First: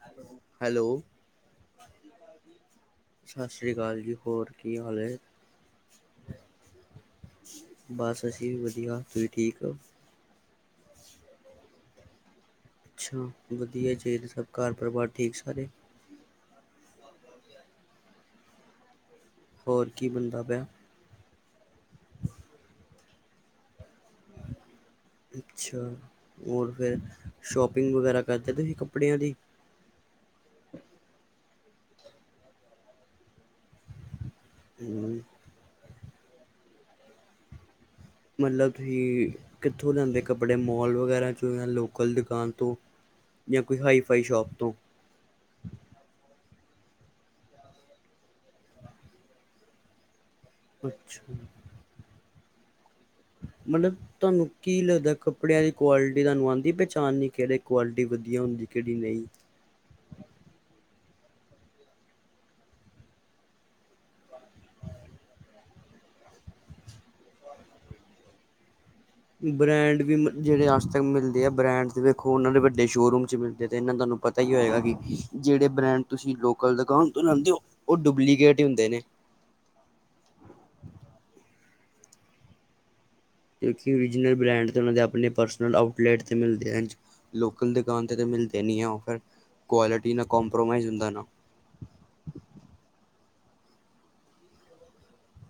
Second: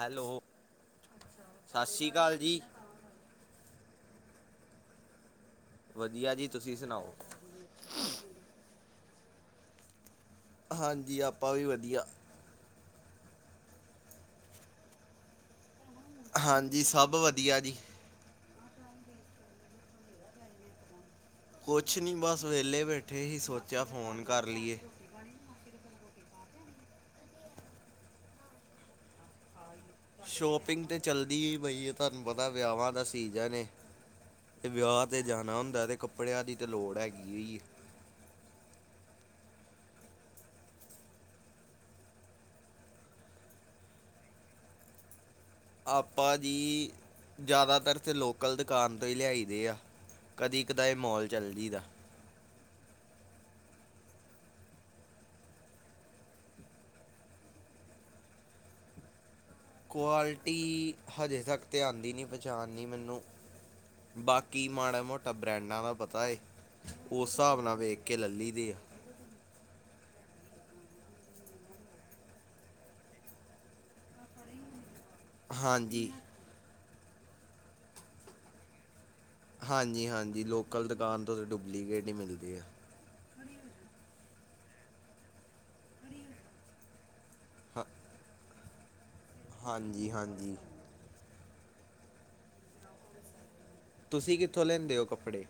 Hello? Hello ਸਤਿ ਸ਼੍ਰੀ ਅਕਾਲ ਜੀ। ਸਤਿ ਸ਼੍ਰੀ ਅਕਾਲ ਜੀ, ਹੋਰ ਕੀ ਹਾਲ ਹੈ? ਵਧੀਆ ਜੀ, ਤੁਸੀਂ ਸੁਣਾਓ? ਬਸ ਅਸੀਂ ਵਧੀਆ, ਤੁਸੀਂ ਠੀਕ ਹੋ? ਹਾਂਜੀ, ਆਪਾਂ ਵੀ ਵਧੀਆ। ਅੱਛਾ, ਵਧੀਆ ਚਾਹੀਦਾ ਸਭ ਘਰ ਪਰਿਵਾਰ ਠੀਕ ਸਾਰੇ? ਹਾਂਜੀ, ਸਭ ਵਧੀਆ ਜੀ। ਹੋਰ ਕੀ ਬੰਦਾ ਪਿਆ? ਕੁਛ ਨਹੀਂ ਬਸ ਵਿਹਲੇ ਬੈਠੇ ਹੀ ਸੋਚਿਆ ਫ਼ੋਨ ਕਰ ਲਈਏ। ਅੱਛਾ, ਹੋਰ ਫਿਰ ਸ਼ੋਪਿੰਗ ਵਗੈਰਾ ਕਰਦੇ ਤੁਸੀਂ ਕੱਪੜਿਆਂ ਦੀ? ਸ਼ੋਪਿੰਗ ਤੇ ਚੱਲਦੀ ਹੀ ਪਈ ਏ, ਤੁਹਾਨੂੰ ਪਤਾ ਵਿਆਹਾਂ ਦਾ ਸੀਜ਼ਨ ਏ। ਤੇ ਵਿਆਹ ਤੇ ਹਮ, ਜਾਣਾ ਹੁੰਦਾ ਤੇ ਕੱਪੜਿਆਂ ਦੀ ਤੇ ਲੋੜ ਹੈਗੀ ਹੈ। ਮਤਲਬ ਤੁਸੀਂ ਕਿੱਥੋਂ ਲਿਆਂਦੇ ਕੱਪੜੇ ਮੋਲ ਵਗੈਰਾ ਚੋ ਜਾਂ ਲੋਕਲ ਦੁਕਾਨ ਤੋਂ ਜਾਂ ਕੋਈ ਹਾਈ ਫਾਈ ਸ਼ੋਪ ਤੋਂ? ਆਪਾਂ ਜੀ ਜ਼ਿਆਦਾਤਰ ਅਤੇੇ ਲੋਕਲ ਦੁਕਾਨ ਤੋਂ ਹੀ ਲਿਆਈ ਦੇ ਆ ਕਦੀ ਕਦਾ ਮੋਲ ਅੱਛਾ ਚੱਲਜੀਦਾ ਮਤਲਬ ਤੁਹਾਨੂੰ ਕੀ ਲੱਗਦਾ ਕੱਪੜਿਆਂ ਦੀ ਕੁਆਲਿਟੀ ਤੁਹਾਨੂੰ ਆਉਂਦੀ ਪਹਿਚਾਣਨੀ ਕਿਹੜੇ ਕੁਆਲਿਟੀ ਵਧੀਆ ਹੁੰਦੀ ਕਿਹੜੀ ਨਹੀਂ ਕੁਆਲਿਟੀ ਹਜੇ ਤੱਕ ਧ ਆਉਂਦੀ ਨਹੀਂ ਪਚਾਣਨੀ ਮੈਨੂੰ ਬਾਕੀ ਮਾੜੇ ਮੋਟਾ ਬ੍ਰਾਂਡਾਂ ਦਾ ਪਤਾ ਹੈ। ਉਸ ਹਿਸਾਬ ਨਾਲ ਵੇਖ ਕੇ ਲੇ ਲੀ ਦੇ ਆ ਬ੍ਰੈਂਡ ਵੀ ਮ ਜਿਹੜੇ ਅੱਜ ਤੱਕ ਮਿਲਦੇ ਆ ਬ੍ਰੈਂਡ ਵੇਖੋ ਉਹਨਾਂ ਦੇ ਵੱਡੇ ਸ਼ੋਅਰੂਮ ਚ ਮਿਲਦੇ ਆ ਅਤੇ ਇਹਨਾਂ ਤੁਹਾਨੂੰ ਪਤਾ ਹੀ ਹੋਏਗਾ ਕਿ ਜਿਹੜੇ ਬ੍ਰੈਂਡ ਹਾਂਜੀ ਤੁਸੀਂ ਲੋਕਲ ਦੁਕਾਨ ਤੋਂ ਲਾਉਦੇ ਹੋ ਉਹ ਡੁਪਲੀਕੇਟ ਹੀ ਹੁੰਦੇ ਨੇ ਹਾਂਜੀ-ਹਾਂਜੀ ਲੋਕਲ ਦੁਕਾਨ ਤੋਂ ਤਾਂ ਡੁਪਲੀਕੇਟ ਹੀ ਮਿਲਦੇ ਹੈ। ਕਿਜਨਲ ਬ੍ਰੈਂਡ ਤੇ ਉਹ ਦੇ ਆਪਣੇ ਪਰਸਨਲ ਆਊਟਲੈਟ ਤੇ ਮਿਲਦੇ ਹਨ ਲੋਕਲ ਹਾਂ- ਦੁਕਾਨ ਤੇ ਮਿਲਦੇ ਜਿਨੀਆ ਉਟਫਿਤ ਹਾਂਜੀ ਕੁਆਲਿਟੀ ਨਾਲ ਹਾਂਜੀ ਕੰਪ੍ਰੋਮਾਈ ਹੁੰਦਾ ਨਾ ਤੁਸੀਂ ਕਿੱਥੋਂ ਲੈਂਦੇ ਹੋ ਕੱਪੜੇ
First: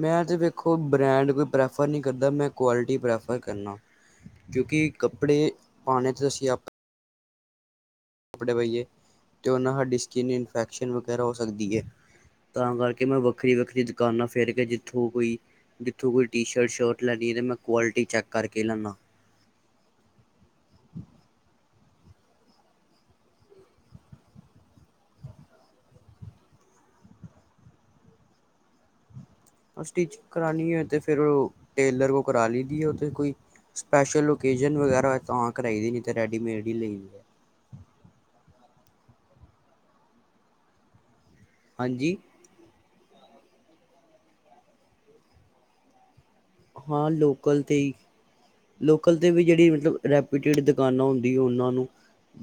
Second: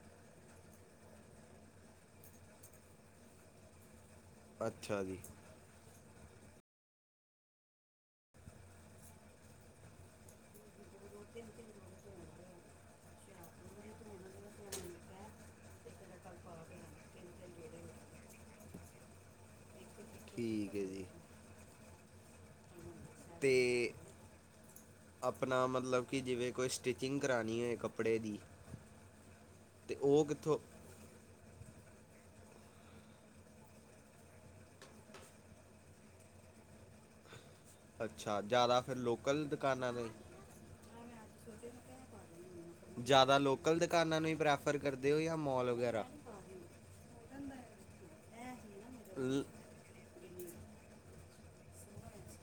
ਮੈਂ ਤਾਂ ਦੇਖੋ ਬ੍ਰੈਂਡ ਕੋਈ ਪ੍ਰੈਫਰ ਨਹੀਂ ਕਰਦਾ ਮੈਂ ਕਆਲਿਟੀ ਪ੍ਰੈਫਰ ਕਰਨਾ ਕਿਉਂਕਿ ਅੱਛਾ ਜੀ ਕੱਪੜੇ ਪਾਉਣੇ ਅਸੀਂ ਆਪ [unintelligible] ਉਹਨਾ ਸਾਡੀ ਸਕਿਨ ਇਨਫੈਕਸ਼ਨ ਵਗੈਰਾ ਹੋ ਸਕਦੀ ਐ। ਤਾਂ ਕਰਕੇ, ਮੈਂ ਵੱਖਰੀ-ਵੱਖਰੀ ਦੁਕਾਨਾਂ ਫਿਰ ਕੇ ਜਿੱਥੋਂ ਕੋਈ ਜਿੱਥੋਂ ਕੋਈ ਟੀ- ਸ਼ਰਟ, ਸ਼ਰਟ ਲੈਣੀ ਅਤੇ ਮੈਂ ਕੁਆਲਿਟੀ ਚੈੱਕ ਕਰਕੇ ਲੈਂਦਾ। ਠੀਕ ਹੈ ਜੀ। ਤੇ ਆਪਣਾ ਮਤਲਬ ਕਿ ਜਿਵੇਂ ਕੋਈ ਸਟਿਚਿੰਗ ਕਰਵਾਉਣੀ ਹੋਏ ਕੱਪੜੇ ਦੀ [inaudible] ਸਟਿਚਿੰਗ ਕਿੱਥੋਂ ਕਰਾਣੀ ਹੈ, ਤੇ ਫਿਰ ਟੇਲਰ ਕੋ ਕਰਾ ਲਦੀ ਹੈ। ਕੋਈ ਸਪੈਸ਼ਲ ਓਕੇਜਨ ਵਗੈਰਾ ਹੋਏ ਤਾਂ ਕਰਾਈ ਦੀ ਨਹੀਂ ਤੇ ਰੈਡੀਮੇਡ ਹੀ ਲਈ ਅੱਛਾ! ਜ਼ਿਆਦਾ ਫਿਰ ਲੋਕਲ ਦੁਕਾਨਾਂ ਨੇ। [inaudible] ਹਾਂਜੀ। ਜ਼ਿਆਦਾ ਲੋਕਲ ਦੁਕਾਨਾਂ ਨੂੰ ਹੀ ਪ੍ਰੈਫਰ ਕਰਦੇ ਹੋ ਜਾਂ ਮੋਲ ਵਗੈਰਾ। ਹਾਂ ਲੋਕਲ ਤੇ ਈ ਲੋਕਲ ਤੇ ਲ- ਵੀ ਜਿਹੜੀ ਮਤਲਬ ਰੈਪੀਟਿਡ ਦੁਕਾਨਾਂ ਹੁੰਦੀਆਂ, ਉਹਨਾਂ ਨੂੰ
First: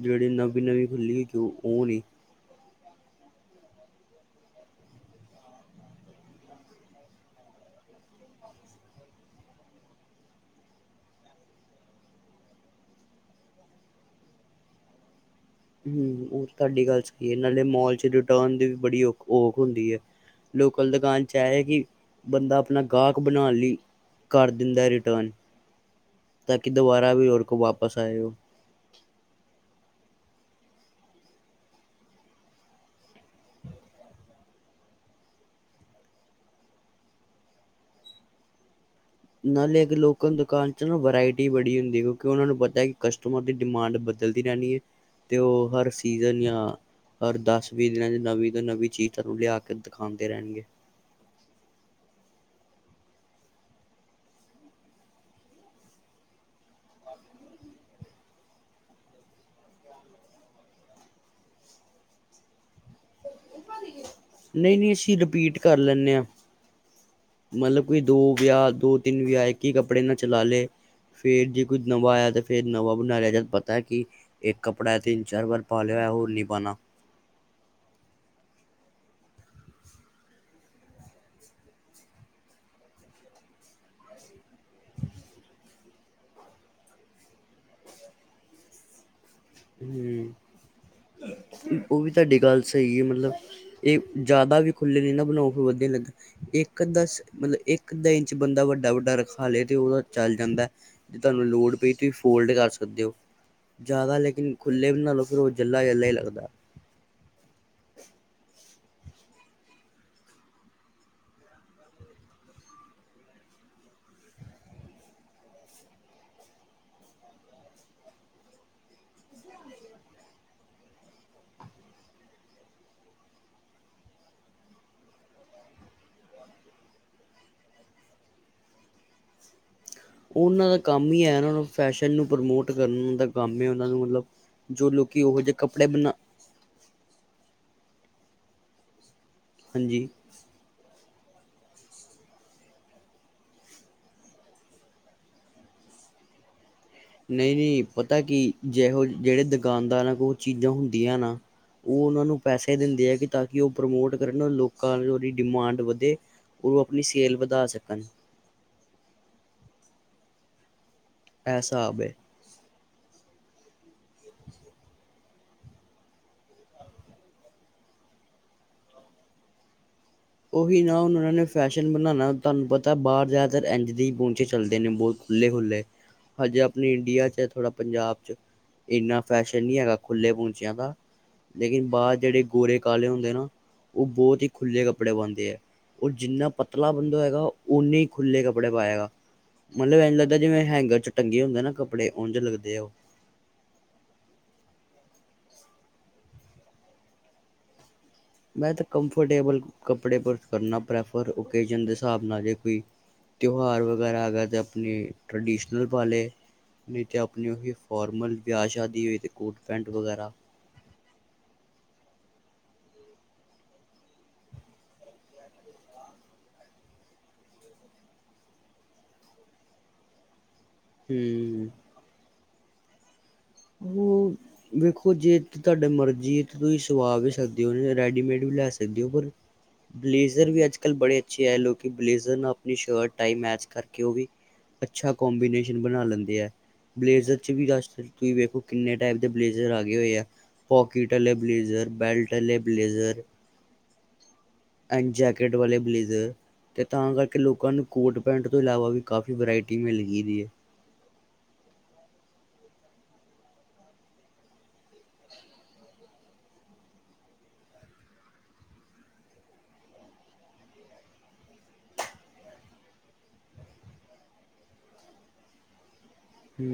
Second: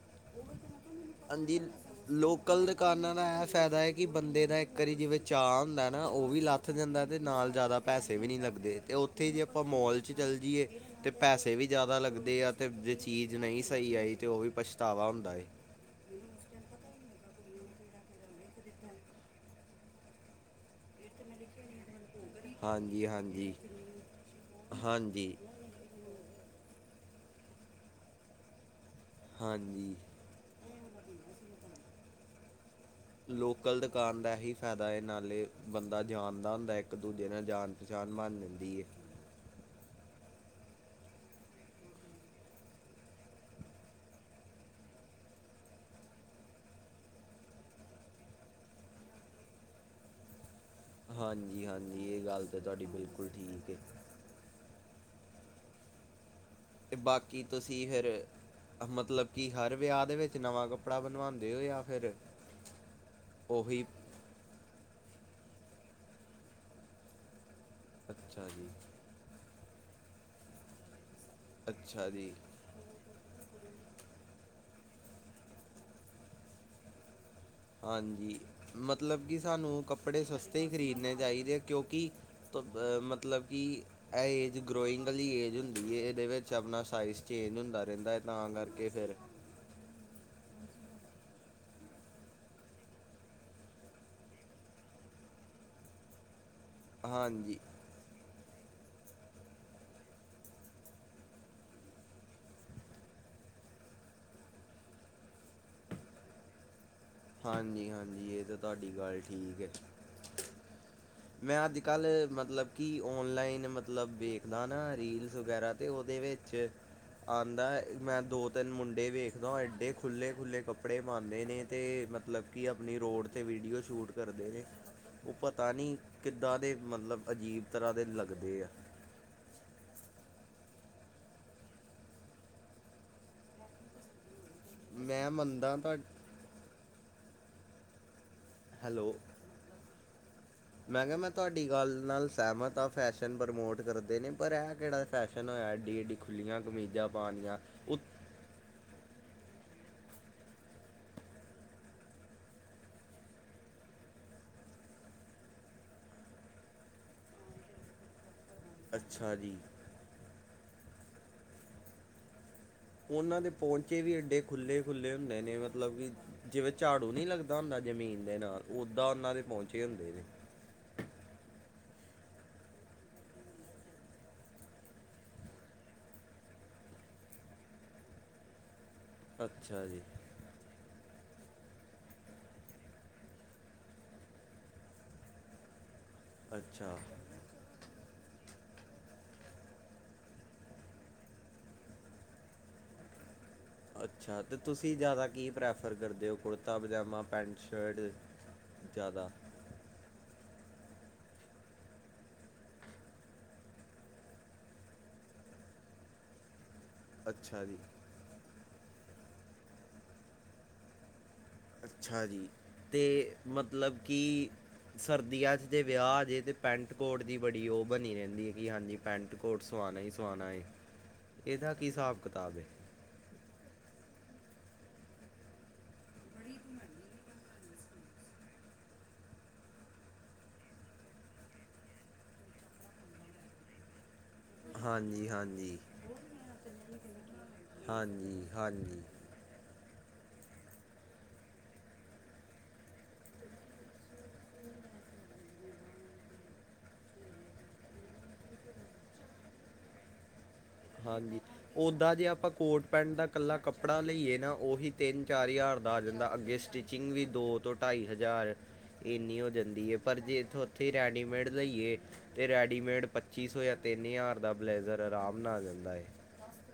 ਜਿਹੜੀ ਨਵੀਂ ਨਵੀਂ ਖੁੱਲ੍ਹੀ ਹੋ, ਉਹ ਨੀ ਕਲ ਦੁਕਾਨਨਾਂ ਦਾ ਇਹ ਫਾਇਦਾ ਕਿ ਬੰਦੇ ਦਾ ਇੱਕ ਵਾਰੀ ਜਿਵੇਂ ਚਾਅ ਹੁੰਦਾ ਨਾ ਉਹ ਵੀ ਲਾ ਉੱਥ ਜਾਂਦਾ ਅਤੇ ਨਾਲ ਜ਼ਿਆਦਾ ਪੈਸੇ ਵੀ ਨਹੀਂ ਲੱਗਦੇ, ਅਤੇ ਉੱਥੇ ਹੀ ਜੇ ਆਪਾਂ ਮੋਲ ਚ ਚੱਲ ਜਾਈਏ ਤੇ ਪੈਸੇ ਵੀ ਜ਼ਿਆਦਾ ਲੱਗਦੇ ਆ, ਤੇ ਜੇ ਚੀਜ਼ ਨਹੀਂ ਸਹੀ ਆਈ ਤੇ ਉਹ ਵੀ ਪਛਤਾਵਾ ਹੁੰਦਾ ਏ। ਹਮ, ਤੁਹਾਡੀ ਗੱਲ ਸਹੀ ਨਾਲੇ, ਮੋਲ ਚ ਰਿਟਰਨ ਦੀ ਬੜੀ ਖ ਔਖ ਹੁੰਦੀ ਹੈ। ਲੋਕਲ ਦੁਕਾਨ ਚ ਹੈ ਕਿ ਬੰਦਾ ਆਪਣਾ ਹਾਂਜੀ ਗਾਹਕ ਹਾਂਜੀ ਬਣਾਉਣ ਲਈ ਕਰ ਦਿੰਦਾ ਰਿਟਰਨ ਹਾਂਜੀ [inaudible] ਤਾਂ ਕਿ ਦੁਬਾਰਾ ਵੀ ਹੋਰ ਕੋਲ ਵਾਪਸ ਆਏਓ ਹਾਂਜੀ। ਲੋਕਲ ਦੁਕਾਨ ਦਾ ਇਹੀ ਫਾਇਦਾ ਹੈ, ਨਾਲੇ ਬੰਦਾ ਜਾਣਦਾ ਹੁੰਦਾ ਇੱਕ-ਦੂਜੇ ਨਾਲ ਜਾਣ ਜਾਨ ਮਾਨ ਮਿਲਦੀ ਏ। ਨਾਲੇ ਇੱਕ ਲੋਕਲ ਦੁਕਾਨ ਚ ਨਾ ਵਰਾਇਟੀ ਬੜੀ ਹੁੰਦੀ ਹੈ, ਕਿਉਂਕਿ ਉਹਨਾਂ ਨੂੰ ਪਤਾ ਕਿ ਕਸਟਮਰ ਦੀ ਡਿਮਾਂਡ ਬਬ ਬਦਲਦੀ ਰਹਿਣੀ ਹੈ ਤੇ ਉਹ ਹਰ ਸੀਜ਼ਨ ਯ ਹਰ ਦਸ ਵੀਹ ਦਿਨਾਂ ਚ ਨਵੀਂ ਤੋਂ ਨਵੀਂ ਚੀਜ਼ ਤੁਹਾਨੂੰ ਲਿਆ ਕੇ ਦਿਖਾਉਂਦੇ ਰਹਿਣਗੇ। ਹਾਂਜੀ! ਹਾਂਜੀ! ਇਹ ਗੱਲ ਤਾਂ ਤੁਹਾਡੀ ਬਿਲਕੁਲ ਠੀਕ ਹੈ। ਤੇ ਬਾਕੀ ਤੁਸੀਂ ਫੇਰ ਆ ਮਤਲਬ ਕੀ ਹਰ ਵਿਆ ਦੇ ਵਿੱਚ ਨਵਾਂ ਕੱਪੜਾ ਬਣਵਾਂਦੇ ਓ, ਜਾਂ ਫੇਰ ਓਹੀ ਨ‌ਈ-ਨ‌ਈ ਅਸੀਂ ਰਪੀਟ ਕਰ ਲੈਂਣੇ ਆਂ। ਮਲਬ ਕੋਈ ਦੋ ਅੱਛਾ ਜੀ ਵਿਆ, ਦੋ -ਤਿੰਨ ਵਿਆ ਇੱਕ ਉ ਕੱਪੜੇ ਨਾ ਚਲਾ ਲੇ। ਫੇਰ ਜੇ ਕੋਈ ਅੱਛਾ ਨਵਾਂ ਆਇਆ ਜੀ ਤੇ ਫੇਰ ਨਵਾਂ ਬਣਾ ਲਿਆ। ਜਦ ਪਤਾ ਕੀ ਇੱਕ ਕੱਪੜਾ ਤਿੰਨ- ਚਾਰ ਵਾਰ ਪਾ ਲਿਆ ਓਇਆ, ਹੋਰ ਨੀ ਪਾਣਾ। ਹਾਂਜੀ- ਮਤਲਬ ਕੀ ਸਾਨੂੰ ਕੱਪੜੇ ਸਸਤੇ ਈ ਖ਼ਰੀਦਣੇ ਚਾਈਦੇ ਕਿਉਂਕਿ ਤ ਮਤਲਬ ਕੀ ਐ ਮੈਂ ਏਜ ਗਰੋਇੰਗ ਅਲੀ ਏਜ ਹੁੰਦੀ ਏ, ਏਦੇ ਵਿੱਚ ਆਪਣਾ ਸਾਈਜ਼ ਚੇਂਜ ਹੁੰਦਾ ਰੈਂਦਾ ਏ ਤਾਂ ਕਰਕੇ ਫੇਰ ਹੂੰ- ਓ ਵੀ ਤਾਡੀ ਗੱਲ ਸ‌ਈ ਏ ਮਲਬ ਏ ਜਾਦਾ ਵੀ ਖੁੱਲੇ ਨੀ ਨਾ ਬਣਾਓ, ਫੇਰ ਵਧੀਆ ਨੀ ਲੱਗੇ। ਇੱਕ ਅੱਧਾ ਸ ਹਾਂਜੀ ਮਲਬ ਇੱਕ ਅੱਧਾ ਇੰਚ ਬੰਦਾ ਵੱਡਾ ਵੱਡਾ ਰਖਾ ਲੇ, ਤੇ ਓ ਚੱਲ ਜਾਂਦਾ। ਜੇ ਤਾਨੂੰ ਲੋੜ ਪਈ ਤੁਹੀ ਫੋਲਡ ਕਰ ਸਕਦੇ ਓ। ਜਾਦਾ ਲੈ ਲੇਕਿਨ ਖੁੱਲੇ ਬਣਾ ਲੋ, ਓ ਜੱਲਾ ਜੱਲਾ ਈ ਲੱਗਦਾ‌। ਹਾਂਜੀ- ਹਾਂਜੀ ਏ ਤੇ ਤਾਡੀ ਗੱਲ ਠੀਕ ਏ। ਮੈਂ ਅੱਜ ਕੱਲ੍ਹ ਮਤਲਬ ਕੀ ਔਨਲਾਈਨ ਮਤਲਬ ਵੇਖਦਾ ਨਾ ਰੀਲਸ ਵਗੈਰਾ, ਤੇ ਓਦੇ ਵਿੱਚ 'ਚ- ਆਂਦਾ। ਮੈਂ ਦੋ ਤਿੰਨ ਮੁੰਡੇ ਵੇਖਦਾ ਓ ਏਡੇ ਖੁੱਲੇ-ਖੁੱਲ੍ਹੇ ਕੱਪੜੇ ਪਾਂਦੇ ਨੇ, ਤੇ ਮਤ ਮਲਬ ਕੀ ਆਪਣੀ ਰੋਡ ਤੇ ਵੀਡੀਓ ਸ਼ੂਟ ਕਰਦੇ ਦੇ। ਓ ਪਤਾ ਨੀ ਕਿੱਦਾਂ ਦੇ ਮਤਲਬ ਅਜੀਬ ਤਰ੍ਹਾਂ ਦੇ ਲੱਗਦੇ ਆ। ਓਨਾਂ ਦਾ ਕੰਮ ਈ ਐ ਨਾ ਫੈਸ਼ਨ ਨੂੰ ਪ੍ਰਮੋਟ ਕਰਨ ਦਾ ਕੰਮ ਐ। ਓਨਾਂ ਨੂੰ ਮਲਬ ਜੋ ਲੋਕੀ ਮੈਂ ਓਹੋ ਜੇ ਮੰਨਦਾ ਕੱਪੜੇ ਤੁਹਾ ਬਨਾ ਹੈਲੋ ਹਾਂਜੀ। ਮੈਂ ਕਿਆ ਮੈ ਤੋਆਡੀ ਗੱਲ ਨਾਲ ਸੈਮਤ ਆਂ, ਫੈਸ਼ਨ ਪ੍ਰਮੋਟ ਕਰਦੇ ਨੇ। ਪਰ ਐ ਕੇੜਾ ਫੈਸ਼ਨ ਹੋਇਆ ਐਡੀ ਐਡੀ ਖੁੱਲੀਆਂ ਕਮੀਜਾਂ ਨਈ -ਨਈ ਪਤਾ ਕੀ ਜੇਹੋ ਜੇੜੇ ਦੁਕਾਨਦਾਰਾ ਕੋ ਓ ਚੀਜ਼ਾਂ ਹੁੰਦੀਆਂ ਨਾ ਓ ਓਨਾਂ ਨੂੰ ਪੈਸੇ ਦਿੰਦੇ ਐ ਕੀ ਤਾਂਕਿ ਓ ਪ੍ਰਮੋਟ ਕਰਨ। ਲੋਕਾਂ 'ਚ ਓਦੀ ਡਿਮਾਂਡ ਵਧੇ। ਓ ਆਪਣੀ ਸੇਲ ਵਧਾ ਸਕਨ। ਅੱਛਾ ਜੀ। ਐ ਸਾਬ ਏ। ਓਨਾਂ ਦੇ ਪੋਂਚੇ ਵੀ ਐਡੇ ਖੁੱਲੇ ਖੁੱਲੇ ਹੁੰਦੇ ਨੇ ਮਤਲਬ ਕੀ ਜਿਵੇਂ ਝਾੜੂ ਨੀ ਲੱਗਦਾ ਹੁੰਦਾ ਜਮੀਨ ਦੇ ਨਾਲ, ਓਦਾਂ ਓਨਾਂ ਦੇ ਪੋਂਚੇ ਹੁੰਦੇ ਜੇ। ਓਹੀ ਨਾ ਹੁਣ ਓਨਾਂ ਨੇ ਫੈਸ਼ਨ ਬਣਾਨਾ, ਤਾਨੂੰ ਪਤਾ ਬਾਰ ਜਾਦਾਤਰ ਏਂਝ ਦੇ ਈ ਪੋਂਚੇ ਚੱਲਦੇ ਨੇ ਬੌਤ। ਖੁੱਲੇ ਖੁੱਲੇ। ਹਜੇ ਆਪਨੇ ਇੰਡੀਆ 'ਚ ਐ ਥੋੜਾ ਪੰਜਾਬ 'ਚ ਏਨਾ ਫੈਸ਼ਨ ਨੀ ਅੱਛਾ ਹੈਗਾ ਜੀ ਖੁੱਲੇ ਪੋਂਚਿਆਂ ਦਾ। ਲੇਕਿਨ ਬਾਰ ਜੇੜੇ ਗੋਰੇ-ਕਾਲੇ ਹੁੰਦੇ ਨਾ, ਓ ਬੋਤ ਈ ਖੁੱਲੇ ਕੱਪੜੇ ਪਾਂਦੇ ਆ। ਓ ਜਿੰਨਾ ਪਤਲਾ ਅੱਛਾ ਬੰਦਾ ਹੋਏਗਾ, ਓਨੇ ਈ ਖੁੱਲੇ ਕੱਪੜੇ ਪਾਏਗਾ। ਮਲਬ ਏਂਝ ਲੱਗਦਾ ਜਿਵੇ ਹੈਂਗਰ 'ਚ ਟੰਗੇ ਹੁੰਦੇ ਨਾ ਕੱਪੜੇ, ਉਂਝ ਲਗਦੇ ਆ ਓ। ਅੱਛਾ ਤੇ ਤੁਸੀ ਜਾਦਾ ਕੀ ਪ੍ਰੈਫਰ ਕਰਦੇ ਓ ਕੁੜਤਾ-ਪਜਾਮਾ, ਪੈਂਟ-ਸ਼ਰਟ ਮੈ ਤੇ ਕੰਫਰਟੇਬਲ ਕੱਪੜੇ ਪਰ ਕਰਨਾ ਪ੍ਰੈਫਰ ਓਕੇਜਨ ਦੇ ਸਾਬ ਨਾਲ। ਜੇ ਕੋਈ ਤਿਓਹਾਰ ਵਗੈਰਾ ਆਗੇ ਆ ਤੇ ਅਪਨੀ ਟਰੈਡੀਸ਼ਨਲ ਪਾਲੇ ਨਈ ਤੇ ਆਪਣੀ ਅੱਛਾ ਓਹੀ ਜੀ ਫੋਰਮਲ, ਵਿਆ ਸ਼ਾਦੀ ਓਈ ਤੇ ਕੋਟ-ਪੈਂਟ ਵਗੈਰਾ। ਅੱਛਾ ਜੀ ਤੇ ਮਤਲਬ ਕੀ ਸਰਦੀਆਂ 'ਚ ਜੇ ਵਿਆ ਆ ਜੇ ਤੇ ਪੈਂਟ-ਕੋਟ ਦੀ ਬੜੀ ਓ ਬਨੀ ਰੈਂਦੀ ਏ, ਕੀ ਹਾਂਜੀ ਪੈਂਟ-ਕੋਟ ਸਵਾਨਾ ਹੀ ਸਵਾਨਾ ਏ, ਹਮ ਏਦਾ ਕੀ ਹਿਸਾਬ-ਕਿਤਾਬ ਏ? ਓ ਵੇਖੋ ਜੇ ਤੁਆਡਾ ਮਰਜੀ ਤੇ ਤੁਸੀਂ ਸੁਵਾ ਵੀ ਸਕਦੇ ਓਹੋ ਰੈਡੀਮੇਡ ਵੀ ਲੈ ਸਕਦੇ ਓ ਪਰ ਬਲੇਜ਼ਰ ਵੀ ਅੱਜ-ਕੱਲ ਬੜੇ ਅੱਛੇ ਆਏ ਲੋਕਿਨ ਬਲੇਜ਼ਰ ਨਾਲ ਅਪਨੀ ਸ਼ਰਟ, ਟਾਈ ਮੈਚ ਕਰਕੇ ਉ ਵੀ ਅੱਛਾ ਹਾਂਜੀ ਹਾਂਜੀ ਕੋਂਬੀਨੇਸ਼ਨ ਬਣਾ ਲੈਂਦੇ ਆ, ਬਲੇਜ਼ਰ ਚ ਵੀ ਰਾਸ਼ ਹਾਂਜੀ ਹਾਂਜੀ ਬਲੇਜਰ ਆ ਗਏ ਹੋਏ ਆ, ਪੋਕੀਟ ਆਲੇ ਬਲੇਜ਼ਰ, ਬੈਲਟ ਆਲੇ ਬਲੇਜ਼ਰ [unintelligible] ਐਨ ਜੈਕੇਟ ਵਾਲੇ ਬਲੇਜ਼ਰ। ਤੇ ਅੰ ਕਰਕੇ ਲੋਕਾਂ ਨੂੰ ਕੋਟ-ਪੈਂਟ ਤੋ ਇਲਾਵਾ ਵੀ ਕਾਫੀ ਵੈਰਾਇਟੀ ਮਿਲ ਗੀ ਦੀ ਏ। ਹਾਂਜੀ ਓਦਾਂ ਜੇ ਆਪਾ ਕੋਟ-ਪੈਂਟ ਦਾ ਕੱਲਾ ਕੱਪੜਾ ਲਈਏ ਨਾ ਓਹੀ ਤਿੰਨ-ਚਾਰ ਹਜਾਰ ਦਾ ਆ ਜਾਂਦਾ, ਅੱਗੇ ਸਟਿਚ ਚਿੰਗ ਵੀ ਦੋ, ਤੋਂ ਟਾਈ ਹਜਾਰ ਏਨੀ ਹੋ ਜਾਂਦੀ ਏ ਪਰ ਜੇ ਏਥੋਂ ਓਥੇ ਰੈਡੀਮੇਡ ਲਈਏ ਤੇ ਰੈਡੀਮੇਡ ਪੱਚੀ- ਸੌ ਜਾ ਤਿੰਨ ਹਜ਼ਾਰ ਦਾ ਬਲੇਜ਼ਰ ਆਰਾਮ ਨਾਲ ਆ ਜਾਂਦਾ ਏ। ਹੂੰ।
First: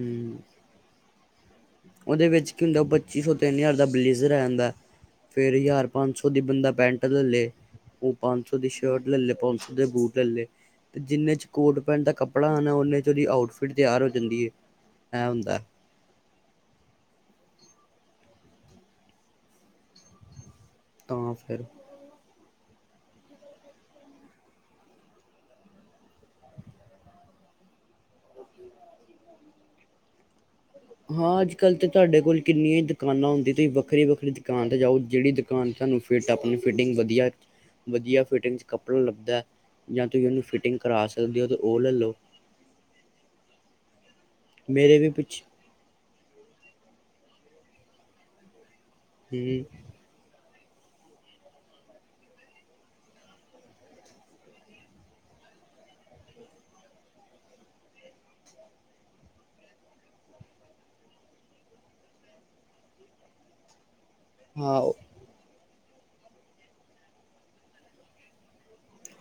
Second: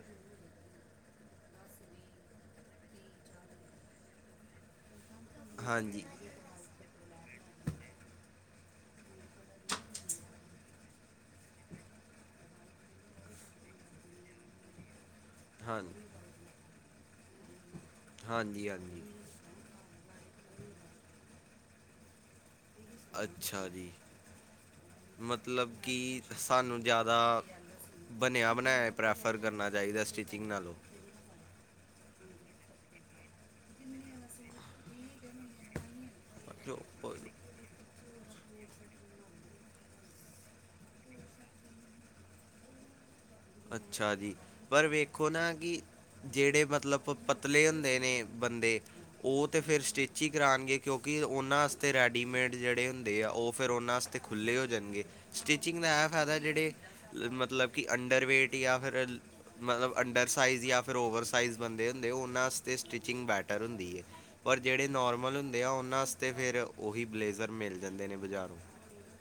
ਓਦੇ ਵਿੱਚ ਕੀ ਹੁੰਦਾ ਪੱਚੀ-ਸੌ ਤਿੰਨ ਜਾਰ ਦਾ ਬਲੇਜ਼ਰ ਆ ਜਾਂਦਾ। ਫੇਰ ਹਜਾਰ, ਹਾਂਜੀ ਪੰਜ-ਸੌ ਦੀ ਬੰਦਾ ਪੈਂਟ ਲੇਲ ਲਏ। ਓ ਪੰਜ ਸੌ ਦੀ ਸ਼ਰਟ ਲਲ ਲਏ, ਪੰਜ ਸੌ ਦੇ ਬੂਟ ਲਲ ਲਏ। ਤੇ ਜਿੰਨੇ ਚ ਕੋਟ-ਪੈਂਟ ਦਾ ਕੱਪੜਾ ਆਣਾ, ਓਨੇ ਚ ਓਦੀ ਆਊਟਫਿਟ ਤਿਆਰ ਹੋ ਜਾਂਦੀ ਏ ਐ ਹੁੰਦਾ। ਹਨ ਹਾਂਜੀ-ਹਾਂਜੀ। ਤਾਂ ਫਿਰ ਅੱਛਾ ਜੀ, ਮਤਲਬ ਕਿ ਸਾਨੂੰ ਜਾਦਾ ਬਨੇਆ-ਬਨਾਇਆ ਪ੍ਰੈਫਰ ਕਰਨਾ ਚਾਈਦਾ ਸਟਿਚਿੰਗ ਨਾਲੋ। ਹਾਂ ਅੱਜ-ਕੱਲ ਤੇ ਤੋਆਡੇ ਕੋਲ ਕਿੰਨੀਆ ਈ ਦੁਕਾਨਾ ਹੁੰਦੀ ਤੁਸੀਂ ਵੱਖਰੀ- ਵੱਖਰੀ ਦੁਕਾਨ ਤੇ ਜਾਓ ਜਿਹੜੀ ਦੁਕਾਨ ਤੁਹਾਨੂੰ ਫਿਟ ਆਪਣੀ ਫਿਟਿੰਗ ਜੋ- ਵਧੀਆ। ਵਧੀਆ ਫਿਟਿੰਗ ਚ ਕੱਪੜਾ ਲੱਭਦਾ ਹੈ। ਜਾਂ ਤੁਸੀਂ ਉਹਨੂੰ ਫਿਟਿੰਗ ਕਰਾ ਸਕਦੇ ਹੋ ਤਾਂ ਉਹ ਲੈ ਲਓ। ਅੱਛਾ ਜੀ, ਪਰ ਮੇਰੇ ਵੀ ਵੇਖੋ ਪਿੱਛੇ ਨਾ ਕਿ। ਜਿਹੜੇ ਮਤਲਬ ਖੁਦ ਪਤਲੇ ਹੁੰਦੇ ਨੇ ਬੰਦੇ ਉਹ ਤਾਂ ਹੂੰ ਫਿਰ ਸਟਿਚ ਕਰਾਨਗੇ ਕਿਉਂਕਿ ਉਹਨਾਂ ਵਾਸਤੇ ਰੈਡੀਮੇਡ ਜਿਹੜੇ ਹੁੰਦੇ ਆ, ਉਹ ਫੇਰ ਉਹਨਾਂ ਵਾਸਤੇ ਖੁੱਲੇ ਹੋ ਜਾਣਗੇ। ਸਟਿਚਿੰਗ ਦਾ ਇਹ ਫਾਇਦਾ ਜੇਡੇ ਮਤਲਬ ਕਿ ਅੰਡਰ ਵੇਟ ਯਾਂ ਫਿਰ। ਮਤਲਬ ਅੰਡਰ ਸਾਈਜ਼ ਯਾ ਫਿਰ ਓਵਰ ਸਾਈਜ਼ ਬੰਦੇ ਹੁੰਦੇ ਓਨਾ ਵਾਸਤੇ ਸਟਿਚਿੰਗ ਬੈਟਰ ਹੁੰਦੀ ਏ। ਪਰ ਹਾਂ ਜਿਹੜੇ ਨੋਰਮਲ ਹੁੰਦੇ ਆ ਉਹਨਾਂ ਵਾਸਤੇ ਫਿਰ ਉਹੀ ਬਲੇਜ਼ਰ ਮਿਲ ਜਾਂਦੇ ਨੇ ਬਜ਼ਾਰੋਂ।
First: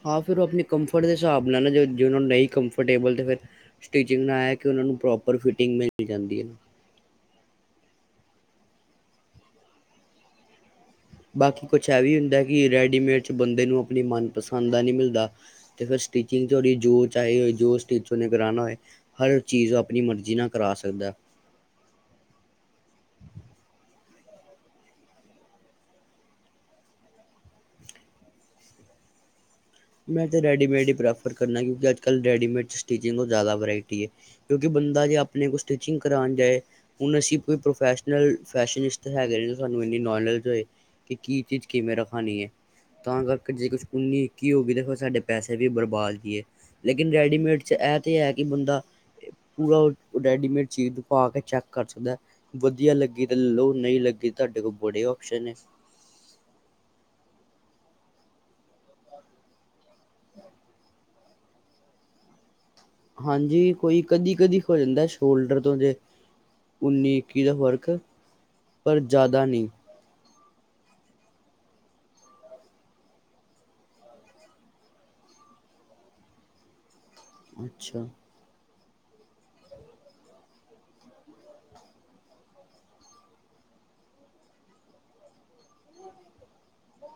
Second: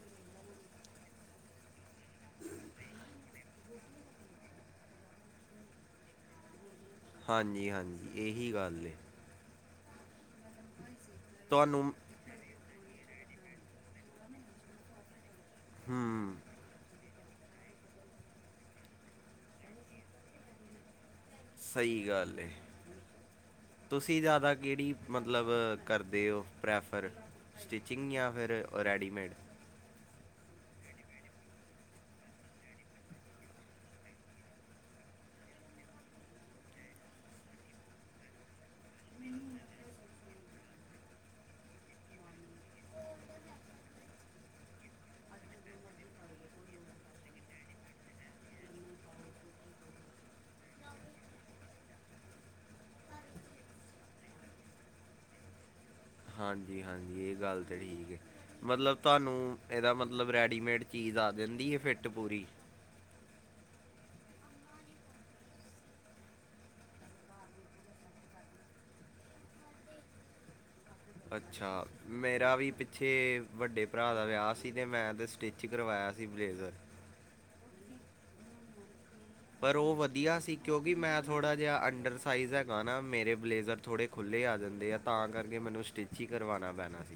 ਹਾਂ, ਫਿਰ ਉਹ ਆਪਣੇ ਕੰਫਰਟ ਦੇ ਹਿਸਾਬ ਨਾਲ ਨਾ ਜਿ ਨਹੀਂ ਕੰਫਰਟੇਬਲ ਤੇ ਫਿਰ। ਸਟਿਚਿੰਗ ਨਾਲ ਇਹ ਹੈ ਕਿ ਉਹਨਾਂ ਨੂੰ ਪ੍ਰੋਪਰ ਫਿਟਿੰਗ ਮਿਲ ਜਾਂਦੀ ਏ। ਹਾਂਜੀ- ਹਾਂਜੀ ਏਹੀ ਗੱਲ ਏ। ਬਾਕੀ ਕੁਛ ਤੁਹਾਨੂੰ ਇਹ ਵੀ ਹੁੰਦਾ ਕਿ ਰੈਡੀਮੇਡ 'ਚ ਬੰਦੇ ਨੂੰ ਆਪਣੀ ਮਨਪਸੰਦ ਦਾ ਨੀ ਮਿਲਦਾ। ਤੇ ਫਿਰ ਹੂੰ ਸਟਿਚਿੰਗ ਤੁਹਾਡੀ ਜੋਰ। ਚਾਹੇ ਉਹ ਜੋ ਸਟਿਚ ਉਹਨੇ ਕਰਾਨਾ ਹੋਵੇ ਹਰ ਚੀਜ਼ ਉਹ ਆਪਣੀ ਮਰਜ਼ੀ ਨਾਲ ਕਰਾ ਸਕਦਾ। ਸਹੀ ਗੱਲ ਏ। ਤੁਸੀਂ ਜ਼ਿਆਦਾ ਕਿਹੜੀ ਮਤਲਬ ਕਰਦੇ ਓ ਪ੍ਰੈਫਰ? ਸਟਿਚਿੰਗ ਯਾਂ ਫਿਰ ਰੈਡੀਮੇਡ? ਮੈਂ ਤਾਂ ਰੈਡੀਮੇਡ ਹੀ ਪ੍ਰੈਫਰ ਕਰਨਾ, ਕਿਉਂਕਿ ਅੱਜ ਕੱਲ ਰੈਡੀਮੇਡ ਚ ਸਟਿਚਿੰਗ ਤੋਂ ਜਾਦਾ ਵਰਾਇਟੀ ਏ। ਕਿਉਂਕਿ ਬੰਦਾ ਜੇ ਆਪਣੇ ਕੋ ਸਟਿਚਿੰਗ ਕਰਾਉਣ ਜਾਏ, ਹੁਣ ਅਸੀ ਕੋਈ ਪ੍ਰੋਫੈਸ਼ਨ। ਦੇਖੋ ਜੀ ਫੈਸ਼ਨਿਸਤ ਤੇ ਹੈਗੇ ਨੇ ਸਾਨੂੰ ਇੰਨੀ ਨੌਲੇਜ ਏ। ਕੀ ਚੀਜ਼ ਕਿਵੇਂ ਰਖਾਣੀ ਐ, ਤਾਂ ਕਰਕੇ ਜੇ ਕੁਝ ਉਨੀ ਕੀ ਹੋ ਗਿਆ ਦੇਖੋ ਸਾਡੇ ਪੈਸੇ ਵੀ ਬਰਬਾਦ ਦੀਏ ਲੇਕਿਨ ਰੈਡੀਮੇਡ ਚ ਇਹ ਤੇ ਇਹ ਹੈ ਕਿ ਬੰਦਾ ਪੂਰਾ ਰੈਡੀਮੇਡ ਚੀਜ਼ ਪਾ ਕੇ ਚੈੱਕ ਕਰ ਸਕਦਾ। ਵਧੀਆ ਲੱਗੀ ਤੇ ਲੈਲੋ ਨਹੀਂ ਲੱਗੀ ਤੁਹਾਡੇ ਕੋਲ ਬੜੇ ਓਪਸ਼ਨ ਨੇ। ਹਾਂਜੀ- ਹਾਂਜੀ ਇਹ ਗੱਲ ਤਾਂ ਠੀਕ ਹੈ। ਮਤਲਬ ਤੁਹਾਨੂੰ ਇਹਦਾ ਮਤਲਬ ਰੈਡੀਮੇਡ ਚੀਜ਼ ਆ ਜਾਂਦੀ ਹੈ। ਫਿੱਟ ਪੂਰੀ? ਹਾਂਜੀ, ਕੋਈ ਕਦੀ -ਕਦੀ ਹੋ ਜਾਂਦਾ ਸ਼ੋਲਡਰ ਤੋਂ ਜੇ ਉੱਨੀ, ਇੱਕੀ ਦਾ ਫਰਕ ਪਰ ਜ਼ਿਆਦਾ ਨਹੀਂ। ਅੱਛਾ। ਮੇਰਾ ਵੀ ਪਿੱਛੇ ਵੱਡੇ ਭਰਾ ਦਾ ਵਿਆਹ ਸੀ ਤੇ ਮੈਂ ਤੇ ਸਟਿਚ ਕ ਕਰਵਾਇਆ ਸੀ ਬਲੇਜ਼ਰ। ਅੱਛਾ। ਪਰ ਉਹ ਵਧੀਆ ਸੀ ਕਿਉਂਕਿ ਮੈਂ ਥੋੜ੍ਹਾ ਜਿਹਾ ਅੰਡਰ ਸਾਈਜ਼ ਹੈਗਾ ਨਾ ਮੇਰੇ ਬਲੇਜ਼ਰ ਥੋੜ੍ਹੇ ਖੁੱਲ੍ਹੇ ਆ ਜਾਂਦੇ ਆ ਤਾਂ ਕਰਕੇ ਮੈਨੂੰ ਸਟਿਚ ਹੀ ਕਰਵਾਨਾ ਪੈਣਾ ਸੀ।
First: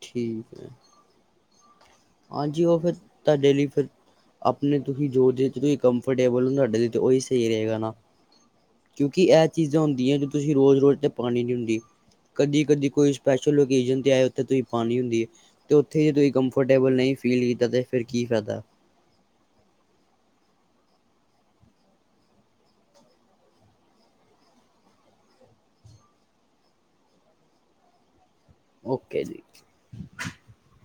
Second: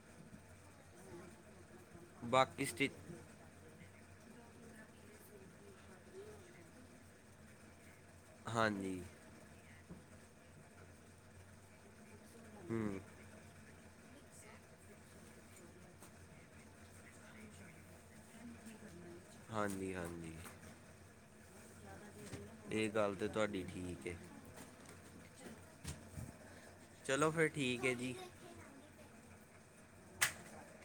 ਠੀਕ ਹੈ। ਹਾਂਜੀ। ਬਾਕੀ ਉਹ ਸਟਿਚ ਫਿਰ ਤੁਹਾਡੇ ਲਈ ਫਿਰ ਆਪਣੇ ਤੁਸੀਂ ਜੋ ਜਿਚ ਤੁਸੀਂ ਕੰਫਰਟੇਬਲ ਤੁਹਾਡੇ ਲਈ ਉਹੀ ਸਹੀ ਰਹੇਗਾ ਨਾ। ਹਾਂਜੀ ਕਿਉਂਕਿ ਇਹ ਚੀਜ਼ਾਂ ਹੁੰਦੀਆਂ ਤੁਸੀਂ ਰੋਜ਼- ਰੋਜ਼ ਤੇ ਪਾਣੀ ਨਹੀਂ ਹੁੰਦੀ ਕਦੀ -ਕਦੀ ਹੂੰ ਕੋਈ ਸਪੈਸ਼ਲ ਓਕੇਜਨ ਤੇ ' ਆਏ ਉੱਥੇ ਤੁਸੀਂ ਪਾਣੀ ਹੁੰਦੀ ਹੈ ਅਤੇ ਉੱਥੇ ਜ ਤੁਂ ਕੰਫਰਟ ਟੇਬਲ ਨਹੀਂ ਫੀਲ ਕੀਤਾ ਤੇ ਫਿਰ ਕੀ ਫਾਇਦਾ? ਹਾਂਜੀ- ਹਾਂਜੀ। ਇਹ ਗੱਲ ਤਾਂ ਤੁਹਾਡੀ ਠੀਕ ਹੈ। ਚਲੋ ਫੇਰ ਠੀਕ ਹੈ ਜੀ। ਓਕੇ ਜੀ। [inaudible]